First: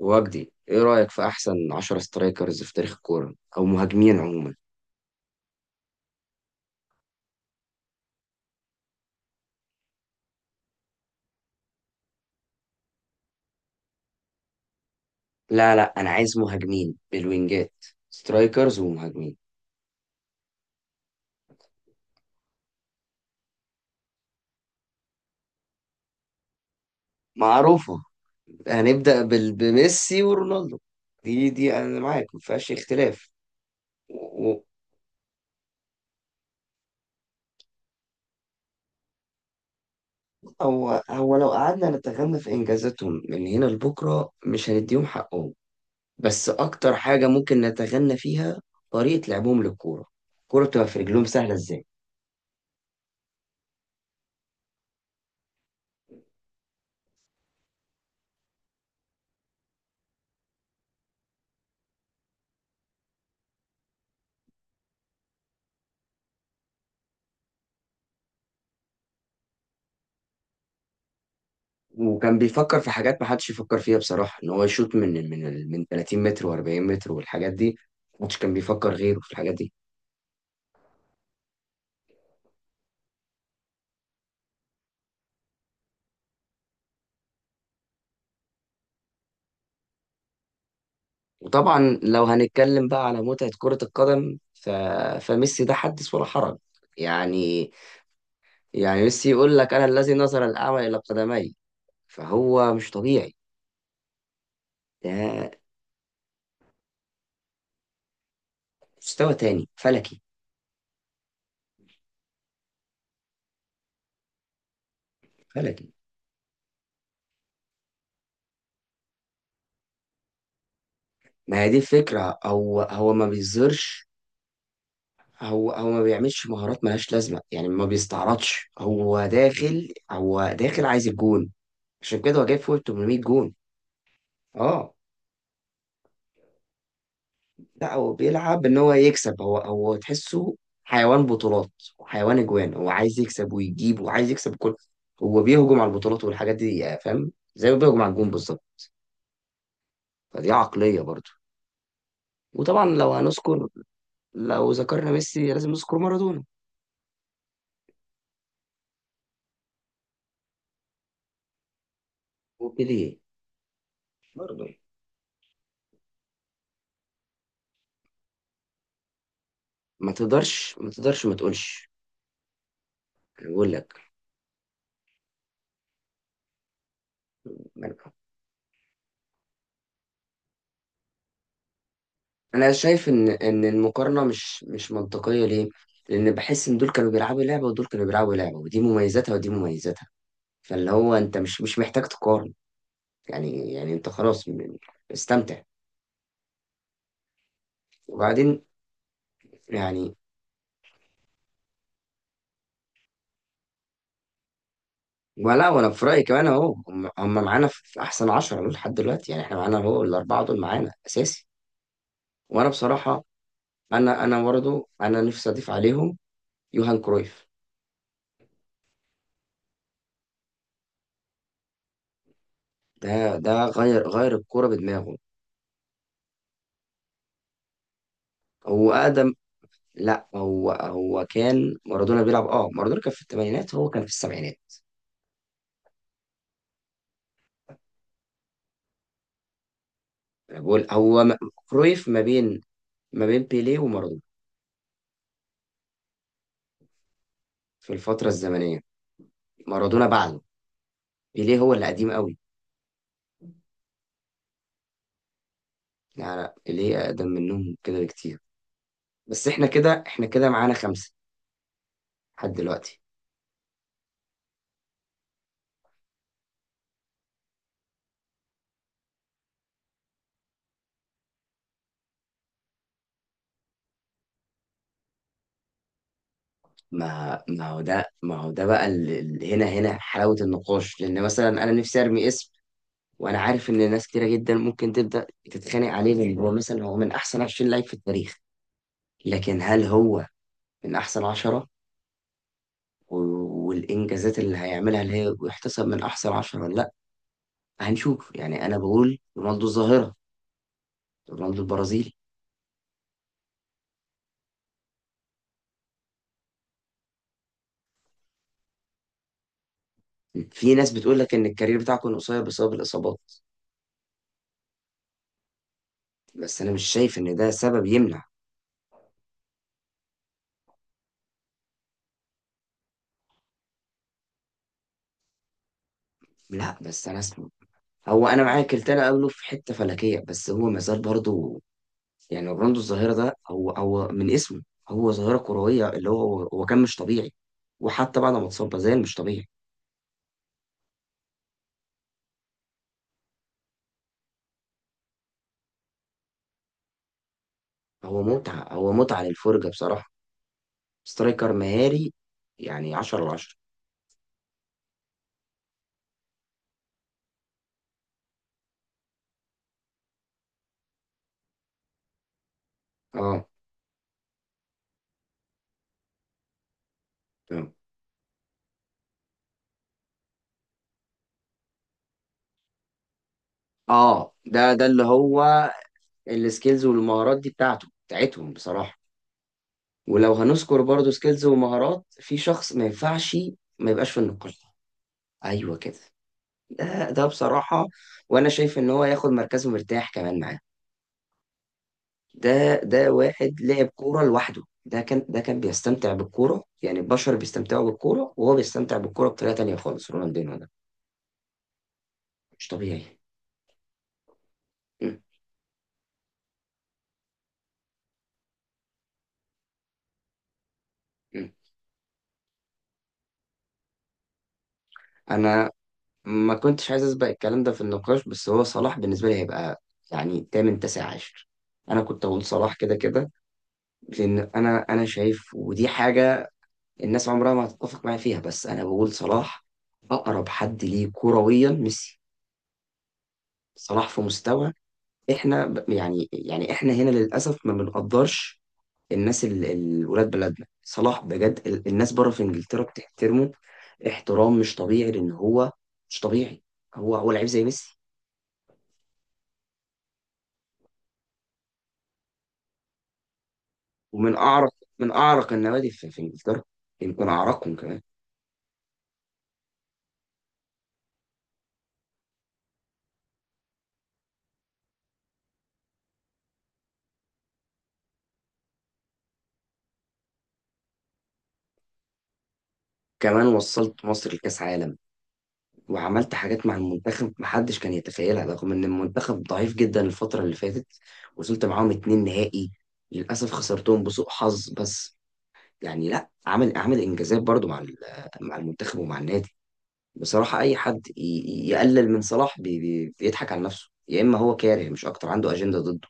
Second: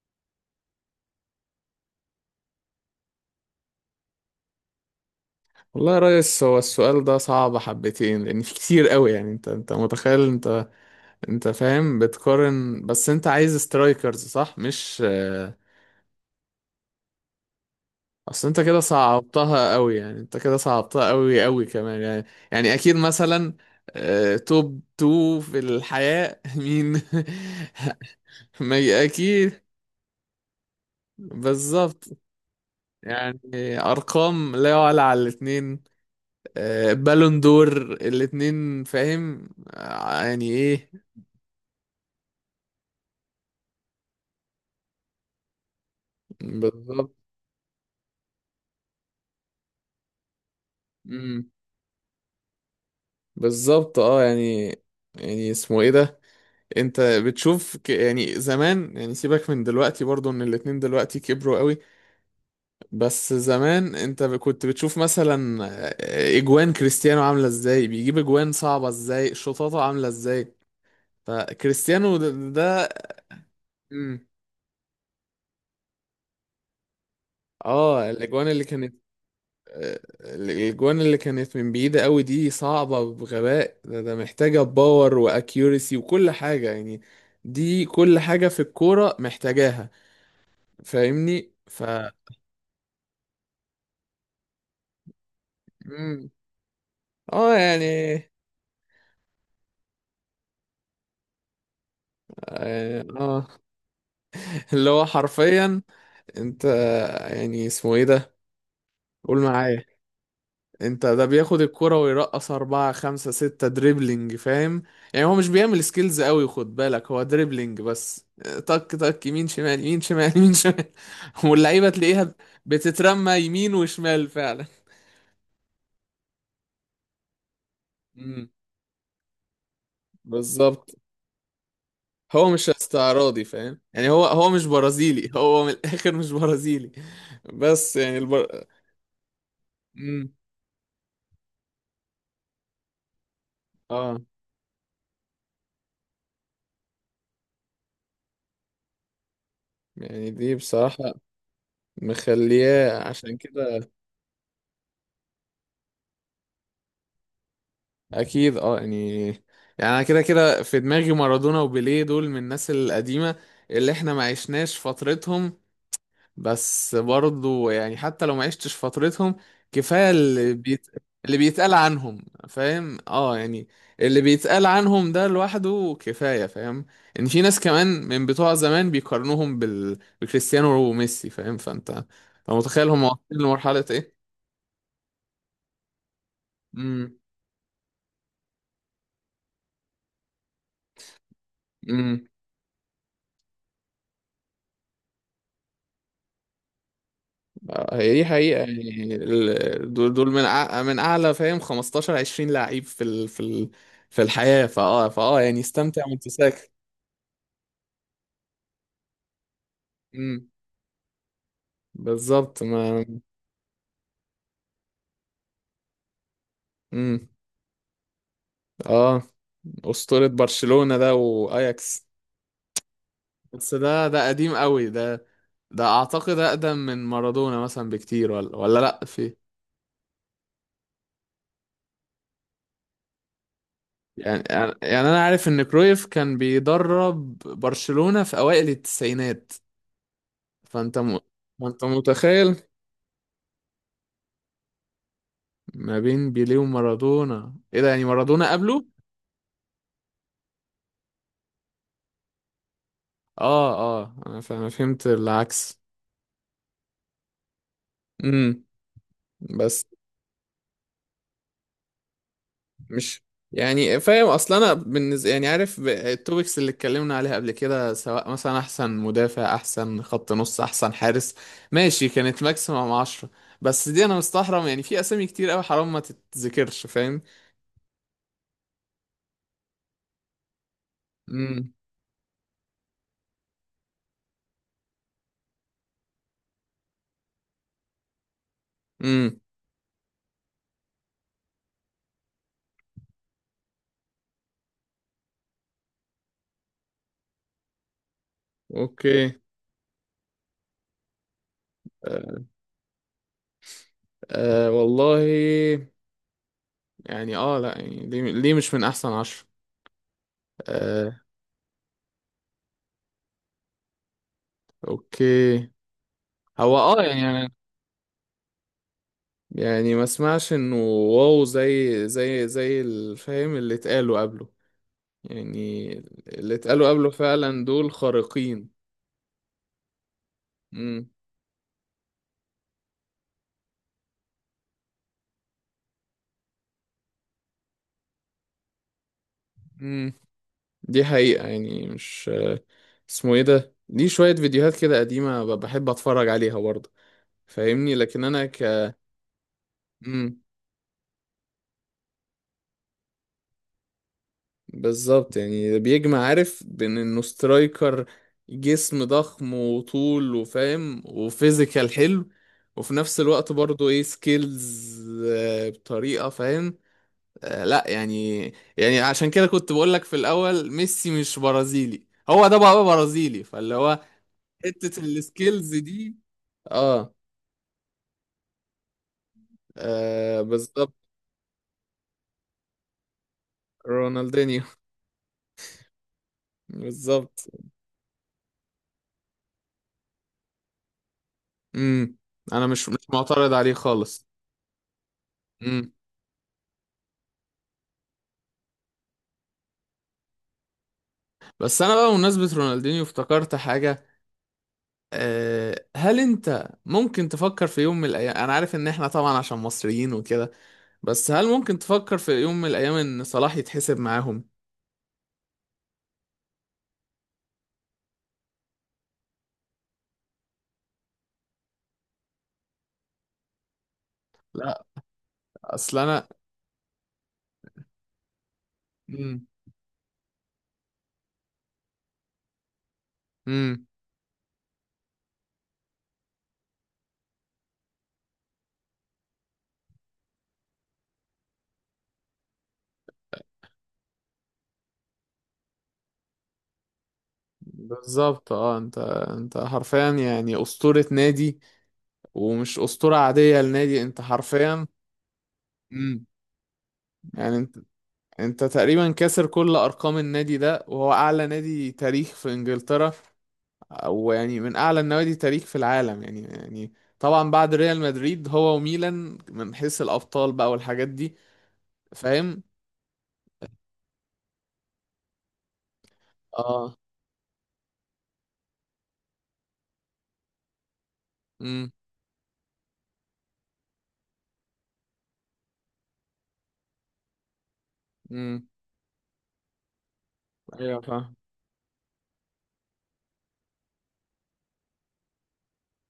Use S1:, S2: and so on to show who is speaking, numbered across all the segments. S1: وجدي، ايه رأيك في احسن 10 سترايكرز في تاريخ الكورة او مهاجمين عموما؟
S2: والله يا ريس، هو السؤال ده صعب حبتين، لان في كتير قوي. يعني انت متخيل، انت فاهم، بتقارن؟ بس انت عايز سترايكرز، صح مش
S1: لا انا عايز مهاجمين بالوينجات.
S2: اصل انت
S1: سترايكرز
S2: كده
S1: ومهاجمين
S2: صعبتها قوي، يعني انت كده صعبتها قوي قوي كمان. يعني يعني اكيد مثلا توب تو في الحياة، مين؟
S1: معروفة.
S2: ما ي-
S1: هنبدأ
S2: اكيد.
S1: بميسي ورونالدو. دي انا
S2: بالظبط،
S1: معاك، ما فيهاش اختلاف.
S2: يعني
S1: و-
S2: ارقام
S1: و-
S2: لا يعلى على الاتنين. بالون دور الاتنين، فاهم؟ يعني ايه.
S1: هو لو قعدنا نتغنى في انجازاتهم من هنا لبكرة مش هنديهم حقهم، بس اكتر
S2: بالظبط.
S1: حاجة ممكن نتغنى فيها طريقة لعبهم للكورة. الكورة بتبقى في رجلهم
S2: امم
S1: سهلة ازاي.
S2: بالظبط، اه يعني يعني اسمه ايه ده، انت بتشوف يعني زمان، يعني سيبك من دلوقتي، برضو ان الاتنين دلوقتي كبروا قوي. بس زمان انت كنت بتشوف مثلا اجوان كريستيانو عاملة ازاي، بيجيب اجوان صعبة ازاي، شطاطة عاملة ازاي. فكريستيانو ده,
S1: وكان بيفكر
S2: ده...
S1: في حاجات ما حدش يفكر فيها
S2: امم
S1: بصراحة، ان هو يشوط من من 30 متر و40 متر والحاجات دي.
S2: اه
S1: ما حدش
S2: الاجوان
S1: كان
S2: اللي كان،
S1: بيفكر غيره في الحاجات دي.
S2: الجوان اللي كانت من بعيدة قوي دي، صعبة بغباء. ده محتاجة باور واكيورسي وكل حاجة يعني. دي كل حاجة في الكورة محتاجاها، فاهمني.
S1: وطبعا لو هنتكلم بقى على متعة كرة القدم فميسي ده حدث ولا
S2: مم.
S1: حرج.
S2: اه
S1: يعني
S2: يعني
S1: يعني ميسي يقول لك انا الذي نظر الاعمى الى قدمي، فهو مش طبيعي.
S2: اه. اللي هو
S1: ده
S2: حرفيا، انت يعني اسمه ايه ده،
S1: مستوى
S2: قول
S1: تاني
S2: معايا،
S1: فلكي،
S2: انت ده بياخد الكرة ويرقص أربعة خمسة ستة دريبلينج فاهم. يعني هو مش بيعمل
S1: فلكي.
S2: سكيلز قوي، خد بالك، هو دريبلينج بس، تك تك، يمين شمال، يمين شمال، يمين شمال.
S1: ما هي دي
S2: واللعيبة تلاقيها
S1: الفكرة، هو ما
S2: بتترمى يمين
S1: بيظهرش.
S2: وشمال فعلا.
S1: هو ما بيعملش مهارات ملهاش لازمه، يعني ما
S2: امم
S1: بيستعرضش. هو داخل
S2: بالظبط،
S1: عايز الجون. عشان كده هو
S2: هو
S1: جايب
S2: مش
S1: فوق 800
S2: استعراضي،
S1: جون.
S2: فاهم يعني، هو مش
S1: اه،
S2: برازيلي. هو من الآخر مش برازيلي،
S1: لا
S2: بس
S1: هو
S2: يعني
S1: بيلعب ان هو يكسب. هو
S2: امم
S1: تحسه حيوان بطولات وحيوان اجوان. هو عايز يكسب ويجيب،
S2: اه
S1: وعايز يكسب كل. هو بيهجم على البطولات والحاجات دي، فاهم، زي ما بيهجم على الجون بالظبط.
S2: يعني
S1: فدي
S2: دي
S1: عقليه
S2: بصراحة
S1: برضه. وطبعا
S2: مخلياه،
S1: لو
S2: عشان
S1: هنذكر،
S2: كده.
S1: لو ذكرنا ميسي لازم نذكر مارادونا
S2: اكيد اه يعني، يعني انا كده كده في دماغي مارادونا وبيليه، دول من الناس
S1: وبيليه
S2: القديمه اللي احنا ما
S1: برضه.
S2: عشناش فترتهم. بس برضو يعني، حتى لو ما عشتش فترتهم، كفايه
S1: ما تقدرش، ما تقدرش ما
S2: اللي بيتقال
S1: تقولش.
S2: عنهم، فاهم اه
S1: أنا
S2: يعني،
S1: بقول
S2: اللي بيتقال عنهم ده لوحده كفايه فاهم. ان في ناس كمان
S1: لك
S2: من بتوع زمان بيقارنوهم بكريستيانو وميسي فاهم، فانت
S1: انا
S2: فمتخيل هم
S1: شايف
S2: واصلين
S1: ان ان
S2: لمرحله ايه.
S1: المقارنه مش منطقيه، ليه؟ لان بحس ان دول كانوا بيلعبوا لعبه ودول كانوا بيلعبوا لعبه، ودي مميزاتها ودي مميزاتها. فاللي هو انت مش محتاج
S2: امم
S1: تقارن. يعني انت خلاص، استمتع.
S2: هي دي حقيقة،
S1: وبعدين
S2: يعني دول
S1: يعني،
S2: دول من من أعلى فاهم 15 20 لعيب في في الحياة، فأه فأه يعني
S1: ولا وانا
S2: استمتع
S1: في رايي
S2: وأنت
S1: كمان
S2: ساكت.
S1: اهو، هم معانا في احسن 10 دول لحد دلوقتي. يعني احنا معانا اهو الاربعه
S2: امم
S1: دول معانا اساسي.
S2: بالظبط
S1: وانا
S2: ما.
S1: بصراحه، انا برضه انا نفسي اضيف عليهم يوهان
S2: امم
S1: كرويف.
S2: أه، أسطورة برشلونة ده وأياكس.
S1: ده
S2: بس
S1: غير،
S2: ده
S1: غير
S2: قديم
S1: الكوره
S2: قوي،
S1: بدماغه.
S2: ده ده أعتقد أقدم من مارادونا مثلا بكتير، ولا
S1: هو
S2: لأ،
S1: اقدم،
S2: في.
S1: لا هو كان مارادونا بيلعب. اه، مارادونا كان في الثمانينات، هو كان في
S2: يعني
S1: السبعينات.
S2: يعني يعني أنا عارف إن كرويف كان بيدرب برشلونة في أوائل التسعينات،
S1: أنا بقول
S2: فأنت م...
S1: هو،
S2: فأنت
S1: كرويف ما بين،
S2: متخيل،
S1: ما بين بيليه ومارادونا
S2: ما بين بيليه ومارادونا. ايه ده،
S1: في
S2: يعني
S1: الفترة
S2: مارادونا
S1: الزمنية.
S2: قبله؟
S1: مارادونا بعده، بيليه هو اللي قديم قوي.
S2: اه اه، أنا فهمت العكس.
S1: لا بيليه أقدم منهم كده بكتير.
S2: امم
S1: بس احنا
S2: بس
S1: كده، احنا كده معانا خمسة لحد دلوقتي.
S2: مش. يعني فاهم اصلا، انا بالنسبه، يعني عارف التوبكس اللي اتكلمنا عليها قبل كده، سواء مثلا احسن مدافع، احسن خط نص، احسن حارس، ماشي، كانت ماكسيمم 10. بس دي، انا مستحرم، يعني في اسامي كتير قوي حرام ما تتذكرش فاهم.
S1: ما هو ده، ما هو ده بقى هنا، هنا حلاوة النقاش، لأن مثلا أنا
S2: امم
S1: نفسي أرمي اسم. وأنا عارف إن ناس كتيرة جدا ممكن تبدأ تتخانق عليه، لأن هو مثلا هو من أحسن 20 لعيب في التاريخ،
S2: امم.
S1: لكن هل هو من أحسن عشرة؟ والإنجازات اللي هيعملها اللي هي، ويحتسب من أحسن عشرة ولا لأ؟ هنشوف. يعني أنا بقول
S2: اوكي.
S1: رونالدو الظاهرة، رونالدو البرازيلي.
S2: آه. والله، يعني اه لا يعني، ليه مش من احسن 10؟
S1: في ناس بتقول لك إن الكارير بتاعه كان قصير بسبب الإصابات،
S2: اوكي،
S1: بس أنا
S2: هو
S1: مش
S2: اه
S1: شايف إن
S2: يعني،
S1: ده سبب يمنع.
S2: يعني ما اسمعش انه واو، زي الفاهم اللي اتقالوا قبله، يعني اللي
S1: لأ،
S2: اتقالوا
S1: بس
S2: قبله
S1: أنا اسمه،
S2: فعلا دول
S1: هو أنا معاك
S2: خارقين.
S1: التاني قبله في حتة فلكية، بس هو مازال
S2: امم
S1: برضه. يعني رونالدو الظاهرة ده، هو هو من اسمه، هو ظاهرة كروية. اللي هو كان مش طبيعي، وحتى بعد ما اتصاب ما زال مش طبيعي.
S2: امم. دي حقيقة يعني، مش اسمه ايه ده، دي شوية فيديوهات كده قديمة بحب اتفرج عليها برضه فاهمني،
S1: هو
S2: لكن انا ك.
S1: متعة، هو متعة للفرجة بصراحة.
S2: مم.
S1: سترايكر مهاري، يعني 10 على 10.
S2: بالظبط، يعني ده بيجمع عارف بين انه سترايكر، جسم ضخم وطول وفاهم وفيزيكال حلو، وفي نفس
S1: اه،
S2: الوقت برضه ايه، سكيلز بطريقة، فاهم
S1: تمام.
S2: لا يعني، يعني عشان كده كنت بقولك في الاول، ميسي مش برازيلي، هو ده بقى برازيلي، فاللي هو
S1: اه، ده
S2: حتة
S1: اللي هو
S2: السكيلز دي.
S1: السكيلز
S2: اه,
S1: والمهارات دي بتاعته، بتاعتهم بصراحة. ولو
S2: آه
S1: هنذكر
S2: بالظبط.
S1: برضو سكيلز ومهارات في شخص ما ينفعش ما يبقاش في
S2: رونالدينيو،
S1: النقاش. ايوه كده. ده
S2: بالظبط.
S1: بصراحة. وانا شايف ان هو ياخد مركزه مرتاح كمان معاه.
S2: امم
S1: ده
S2: انا مش
S1: ده واحد
S2: معترض عليه
S1: لعب كورة
S2: خالص.
S1: لوحده. ده كان
S2: امم.
S1: بيستمتع بالكورة، يعني البشر بيستمتعوا بالكورة وهو بيستمتع بالكورة بطريقة تانية خالص، رونالدينو ده
S2: بس انا بقى بمناسبة
S1: مش
S2: رونالدينيو
S1: طبيعي.
S2: افتكرت حاجة.
S1: م-
S2: أه، هل انت ممكن تفكر في يوم من الايام، انا عارف ان احنا طبعا عشان مصريين وكده، بس هل
S1: م.
S2: ممكن تفكر في يوم من الايام ان صلاح يتحسب معاهم؟
S1: انا ما كنتش عايز اسبق الكلام ده في النقاش، بس هو صلاح بالنسبه لي هيبقى يعني تامن، تاسع عشر. انا كنت اقول صلاح كده كده، لان انا
S2: لا،
S1: انا شايف ودي
S2: اصل انا.
S1: حاجه الناس عمرها ما هتتفق معايا فيها، بس انا بقول
S2: امم
S1: صلاح اقرب حد ليه كرويا ميسي.
S2: امم.
S1: صلاح في مستوى، احنا يعني، يعني احنا هنا للاسف ما بنقدرش. الناس ولاد بلدنا، صلاح بجد الناس بره في انجلترا بتحترمه احترام مش طبيعي، لان هو مش طبيعي. هو لعيب زي ميسي،
S2: بالظبط، اه انت حرفيا يعني اسطورة نادي، ومش اسطورة عادية لنادي، انت
S1: ومن اعرق،
S2: حرفيا.
S1: من اعرق النوادي في، في
S2: امم
S1: انجلترا، يمكن
S2: يعني
S1: اعرقهم
S2: انت
S1: كمان.
S2: انت تقريبا كاسر كل ارقام النادي ده، وهو اعلى نادي تاريخ في انجلترا، ويعني من اعلى النوادي تاريخ في العالم، يعني يعني طبعا بعد ريال مدريد، هو وميلان، من حيث الابطال بقى والحاجات دي، فاهم.
S1: كمان وصلت مصر لكاس عالم، وعملت حاجات مع
S2: اه.
S1: المنتخب محدش كان يتخيلها، رغم ان المنتخب ضعيف جدا الفتره اللي فاتت. وصلت معاهم
S2: امم
S1: اتنين نهائي، للاسف خسرتهم بسوء حظ بس. يعني لا، عامل، عامل انجازات برضو مع مع
S2: امم.
S1: المنتخب ومع النادي. بصراحه اي
S2: ايوه
S1: حد
S2: فاهم،
S1: يقلل من صلاح بي بيضحك على نفسه، يا اما هو كاره مش اكتر، عنده اجنده ضد.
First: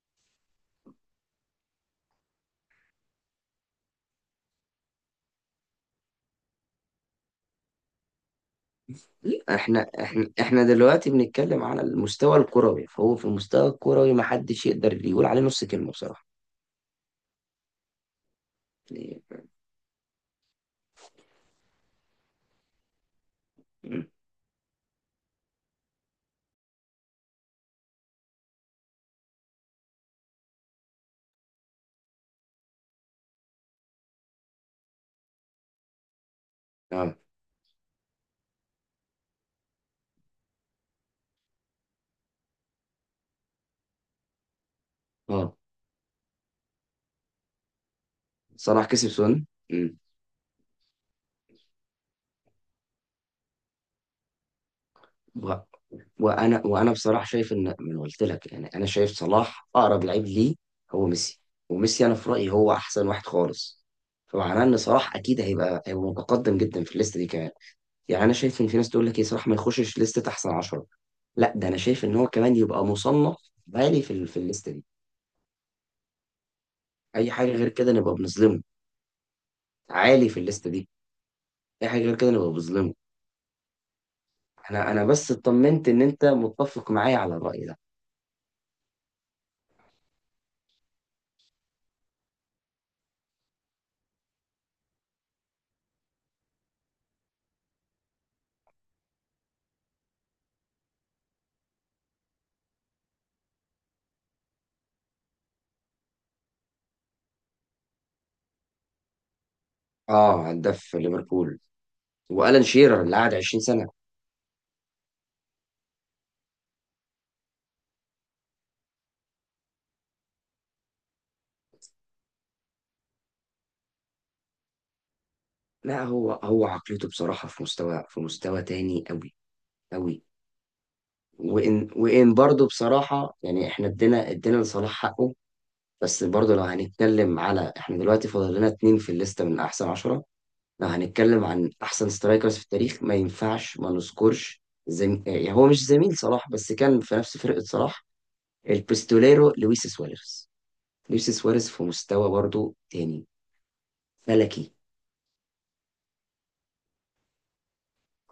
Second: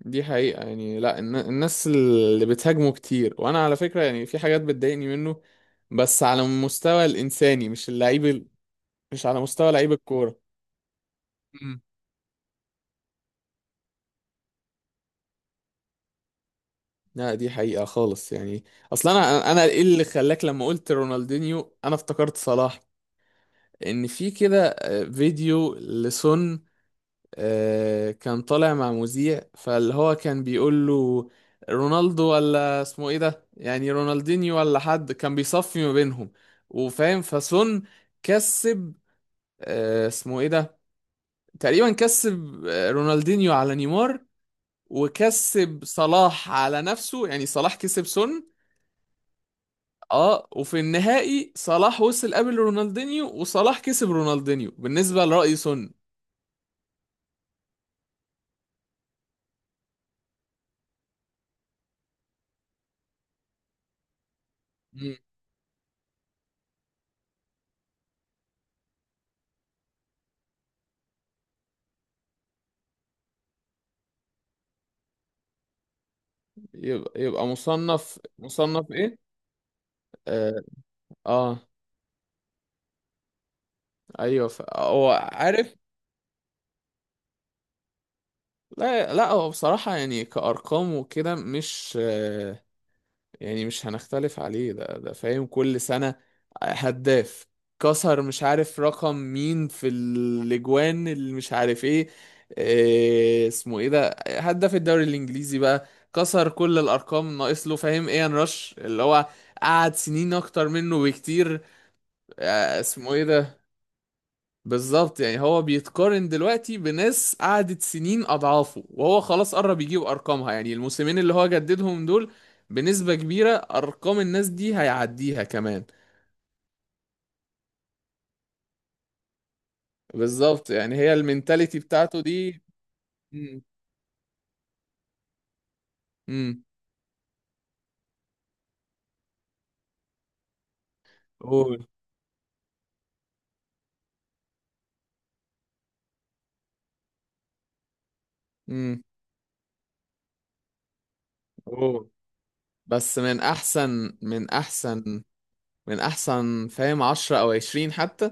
S2: دي حقيقة يعني. لا الناس اللي بتهاجمه كتير، وانا على فكرة يعني في حاجات بتضايقني منه، بس على المستوى الانساني، مش اللعيب مش على
S1: لا،
S2: مستوى
S1: احنا
S2: لعيب
S1: احنا
S2: الكورة.
S1: احنا دلوقتي بنتكلم
S2: امم
S1: على المستوى الكروي، فهو في المستوى الكروي ما حدش يقدر يقول عليه نص كلمة بصراحة.
S2: لا دي حقيقة خالص يعني. اصلا
S1: يعني-
S2: انا ايه اللي خلاك لما قلت رونالدينيو انا افتكرت صلاح؟
S1: مم.
S2: ان في كده فيديو لسون، كان طالع مع مذيع فاللي هو كان بيقول له رونالدو ولا اسمه ايه ده، يعني رونالدينيو، ولا حد، كان بيصفي ما بينهم،
S1: اه،
S2: وفاهم، فسون كسب اسمه ايه ده، تقريبا كسب رونالدينيو على نيمار،
S1: اه
S2: وكسب صلاح على نفسه، يعني صلاح كسب سون.
S1: صلاح كسب سن. مم.
S2: اه، وفي النهائي صلاح وصل قبل رونالدينيو، وصلاح كسب رونالدينيو بالنسبة
S1: و...
S2: لرأي سون.
S1: وانا بصراحة شايف ان، ما أنا قلت لك، يعني انا شايف صلاح اقرب لعيب ليه هو ميسي. وميسي انا في رأيي هو احسن واحد خالص، فمعناه ان صلاح اكيد هيبقى متقدم جدا في الليسته دي كمان. يعني انا شايف ان في ناس تقول لك ايه، صلاح ما يخشش لستة احسن 10؟ لا، ده انا شايف ان هو كمان يبقى مصنف عالي في في الليسته دي.
S2: يبقى
S1: اي
S2: يبقى
S1: حاجه غير كده نبقى
S2: مصنف
S1: بنظلمه.
S2: مصنف ايه.
S1: عالي في
S2: اه,
S1: الليسته دي،
S2: آه.
S1: اي حاجه غير كده نبقى بنظلمه.
S2: ايوه ف،
S1: انا
S2: هو
S1: بس
S2: عارف.
S1: اطمنت ان انت متفق معايا على الراي ده.
S2: لا لا، هو بصراحة يعني كأرقام وكده، مش يعني، مش هنختلف عليه ده فاهم. كل سنة هداف، كسر مش عارف رقم مين في الاجوان اللي مش عارف ايه، آه اسمه ايه ده، هداف الدوري الانجليزي بقى، كسر كل الارقام، ناقص له فاهم ايان رش اللي هو قعد سنين
S1: اه،
S2: اكتر
S1: هداف
S2: منه
S1: ليفربول
S2: بكتير.
S1: والان
S2: آه
S1: شيرر
S2: اسمه
S1: اللي
S2: ايه
S1: قعد 20
S2: ده،
S1: سنه.
S2: بالظبط، يعني هو بيتقارن دلوقتي بناس قعدت سنين اضعافه، وهو خلاص قرب يجيب ارقامها، يعني الموسمين اللي هو جددهم دول، بنسبة كبيرة ارقام الناس دي هيعديها كمان.
S1: لا هو عقليته بصراحه في مستوى، في مستوى تاني قوي، قوي.
S2: بالظبط، يعني هي المينتاليتي
S1: وان
S2: بتاعته
S1: وان
S2: دي.
S1: برضه بصراحه
S2: امم
S1: يعني احنا ادينا، ادينا لصلاح حقه، بس برضه
S2: امم.
S1: لو هنتكلم على، احنا دلوقتي فاضل لنا اتنين في الليسته من احسن عشرة. لو هنتكلم عن
S2: قول.
S1: احسن سترايكرز في التاريخ ما ينفعش ما نذكرش يعني هو مش زميل صلاح بس كان في نفس فرقه صلاح،
S2: امم
S1: البستوليرو لويس سواريز. لويس سواريز في
S2: قول.
S1: مستوى برضه
S2: بس
S1: تاني،
S2: من احسن من
S1: فلكي.
S2: احسن من احسن فاهم 10 او 20 حتى.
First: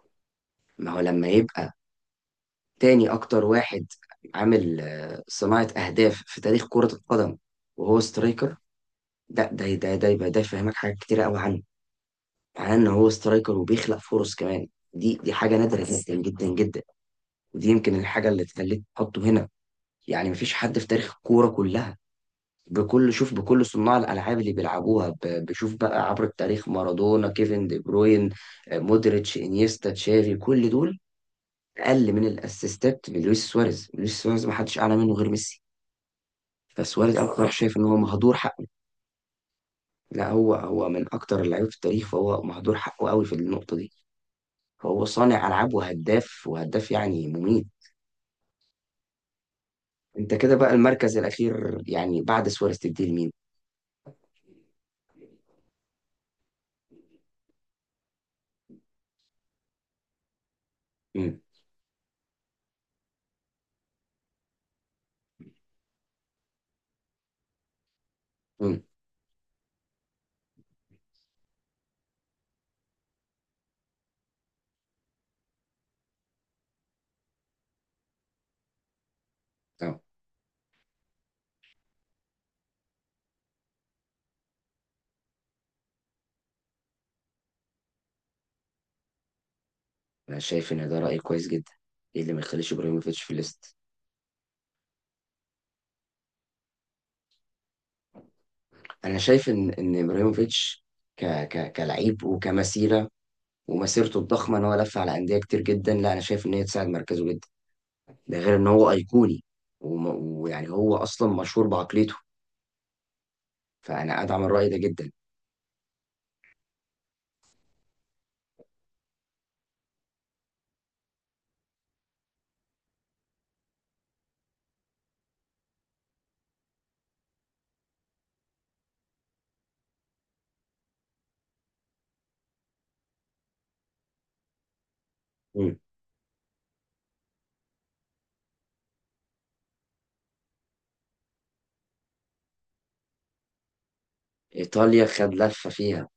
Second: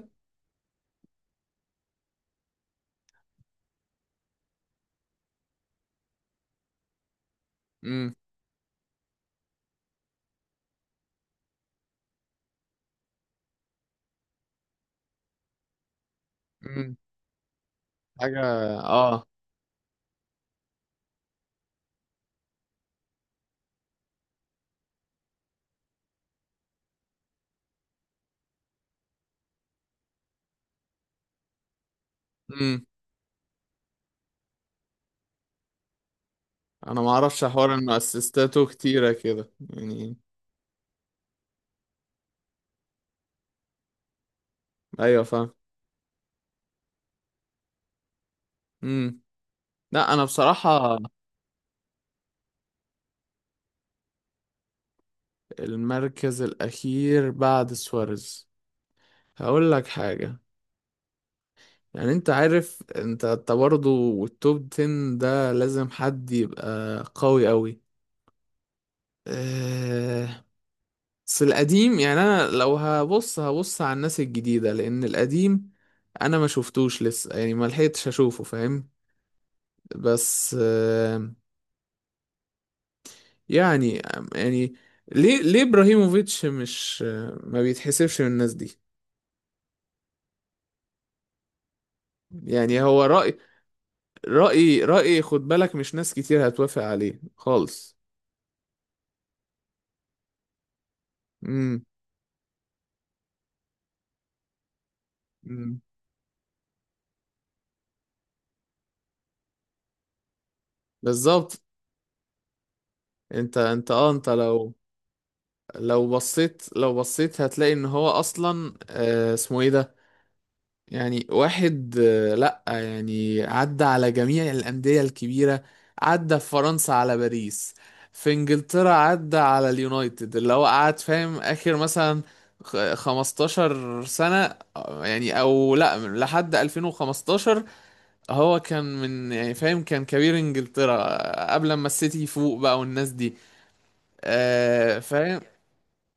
S1: ما هو لما يبقى تاني اكتر واحد عامل صناعه اهداف في تاريخ كره القدم وهو
S2: امم
S1: سترايكر، ده يبقى ده يفهمك حاجات كتير قوي عنه. مع ان هو سترايكر وبيخلق فرص كمان، دي حاجه نادره جدا جدا جدا.
S2: امم.
S1: ودي يمكن الحاجه
S2: حاجة.
S1: اللي تخليك تحطه
S2: اه.
S1: هنا. يعني مفيش حد في تاريخ الكوره كلها، بكل شوف، بكل صناع الالعاب اللي بيلعبوها بشوف بقى عبر التاريخ، مارادونا، كيفن دي بروين، مودريتش، انيستا، تشافي، كل دول اقل من
S2: امم
S1: الاسيستات من لويس سواريز. لويس سواريز ما حدش اعلى منه غير ميسي.
S2: انا ما
S1: فسواريز انا
S2: اعرفش
S1: بصراحه
S2: حوار
S1: شايف ان هو
S2: انه
S1: مهدور حقه.
S2: اسيستاته كتيرة كده يعني.
S1: لا هو من اكتر اللعيبه في التاريخ، فهو مهدور حقه قوي في النقطه دي. هو
S2: ايوه
S1: صانع
S2: فاهم.
S1: ألعاب وهداف، وهداف يعني مميت.
S2: امم لا انا
S1: أنت كده بقى
S2: بصراحة.
S1: المركز الأخير يعني بعد سواريز تديه لمين؟
S2: المركز الاخير بعد سواريز، هقول لك حاجة.
S1: امم،
S2: يعني انت عارف، انت برضه التوب 10 ده لازم حد يبقى قوي قوي.
S1: امم.
S2: أه، بس القديم يعني، انا لو هبص، على الناس الجديدة، لان القديم انا ما شفتوش لسه، يعني ما لحقتش اشوفه فاهم.
S1: اه،
S2: بس أه، يعني يعني ليه ابراهيموفيتش مش، ما بيتحسبش من الناس دي؟
S1: انا شايف ان ده راي كويس جدا. ايه اللي ما يخليش
S2: يعني هو
S1: ابراهيموفيتش في
S2: رأي،
S1: الليست؟
S2: رأي خد بالك، مش ناس كتير هتوافق عليه خالص.
S1: انا شايف ان ان ابراهيموفيتش ك
S2: امم
S1: كلعيب وكمسيره، ومسيرته الضخمه ان هو لف على انديه كتير
S2: امم.
S1: جدا، لا انا شايف ان هي تساعد مركزه جدا. ده غير ان هو ايقوني، ويعني هو اصلا
S2: بالظبط،
S1: مشهور بعقليته.
S2: انت اه
S1: فانا
S2: انت
S1: ادعم الراي
S2: لو،
S1: ده جدا.
S2: لو بصيت هتلاقي ان هو اصلا آه اسمه ايه ده، يعني واحد لا يعني، عدى على جميع الأندية الكبيرة، عدى في فرنسا على باريس، في انجلترا عدى على اليونايتد اللي هو قعد فاهم اخر مثلا 15 سنة يعني، او
S1: امم،
S2: لا لحد 2015. هو كان من، يعني فاهم كان كبير انجلترا، قبل ما السيتي يفوق بقى والناس دي،
S1: ايطاليا خد
S2: فاهم.
S1: لفه فيها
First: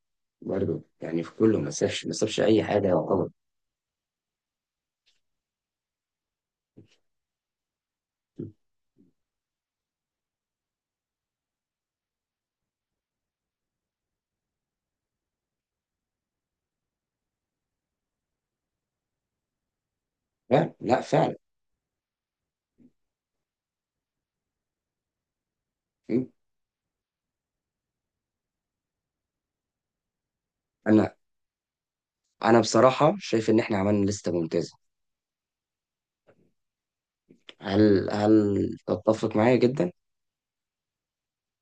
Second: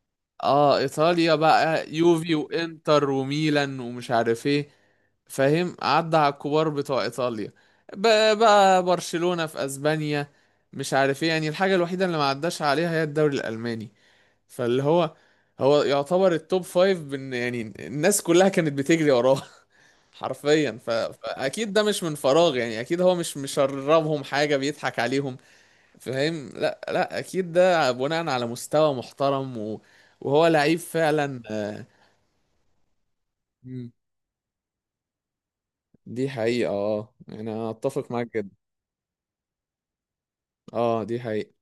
S2: اه
S1: برضه. يعني في
S2: ايطاليا
S1: كله ما
S2: بقى،
S1: سابش، ما
S2: يوفي
S1: سابش اي حاجه
S2: وانتر
S1: يعتبر.
S2: وميلان ومش عارف ايه، فاهم، عدى على الكبار بتوع ايطاليا، بقى برشلونة في اسبانيا، مش عارف ايه، يعني الحاجة الوحيدة اللي ما عداش عليها هي الدوري الالماني، فاللي هو يعتبر التوب فايف بن، يعني الناس كلها كانت بتجري وراه. حرفيا،
S1: فعلا،
S2: ف،
S1: لا فعلا.
S2: فاكيد ده مش من فراغ، يعني اكيد هو مش مشربهم حاجة بيضحك عليهم،
S1: م.
S2: فاهم. لا لا اكيد، ده بناء على مستوى محترم، و، وهو لعيب
S1: انا
S2: فعلا
S1: انا بصراحه شايف ان احنا
S2: مم.
S1: عملنا لسته ممتازه.
S2: دي حقيقة، اه يعني انا
S1: هل،
S2: اتفق معاك
S1: هل
S2: جدا.
S1: تتفق معايا جدا؟
S2: اه دي حقيقة.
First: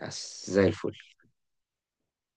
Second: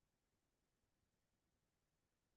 S1: بس زي الفل.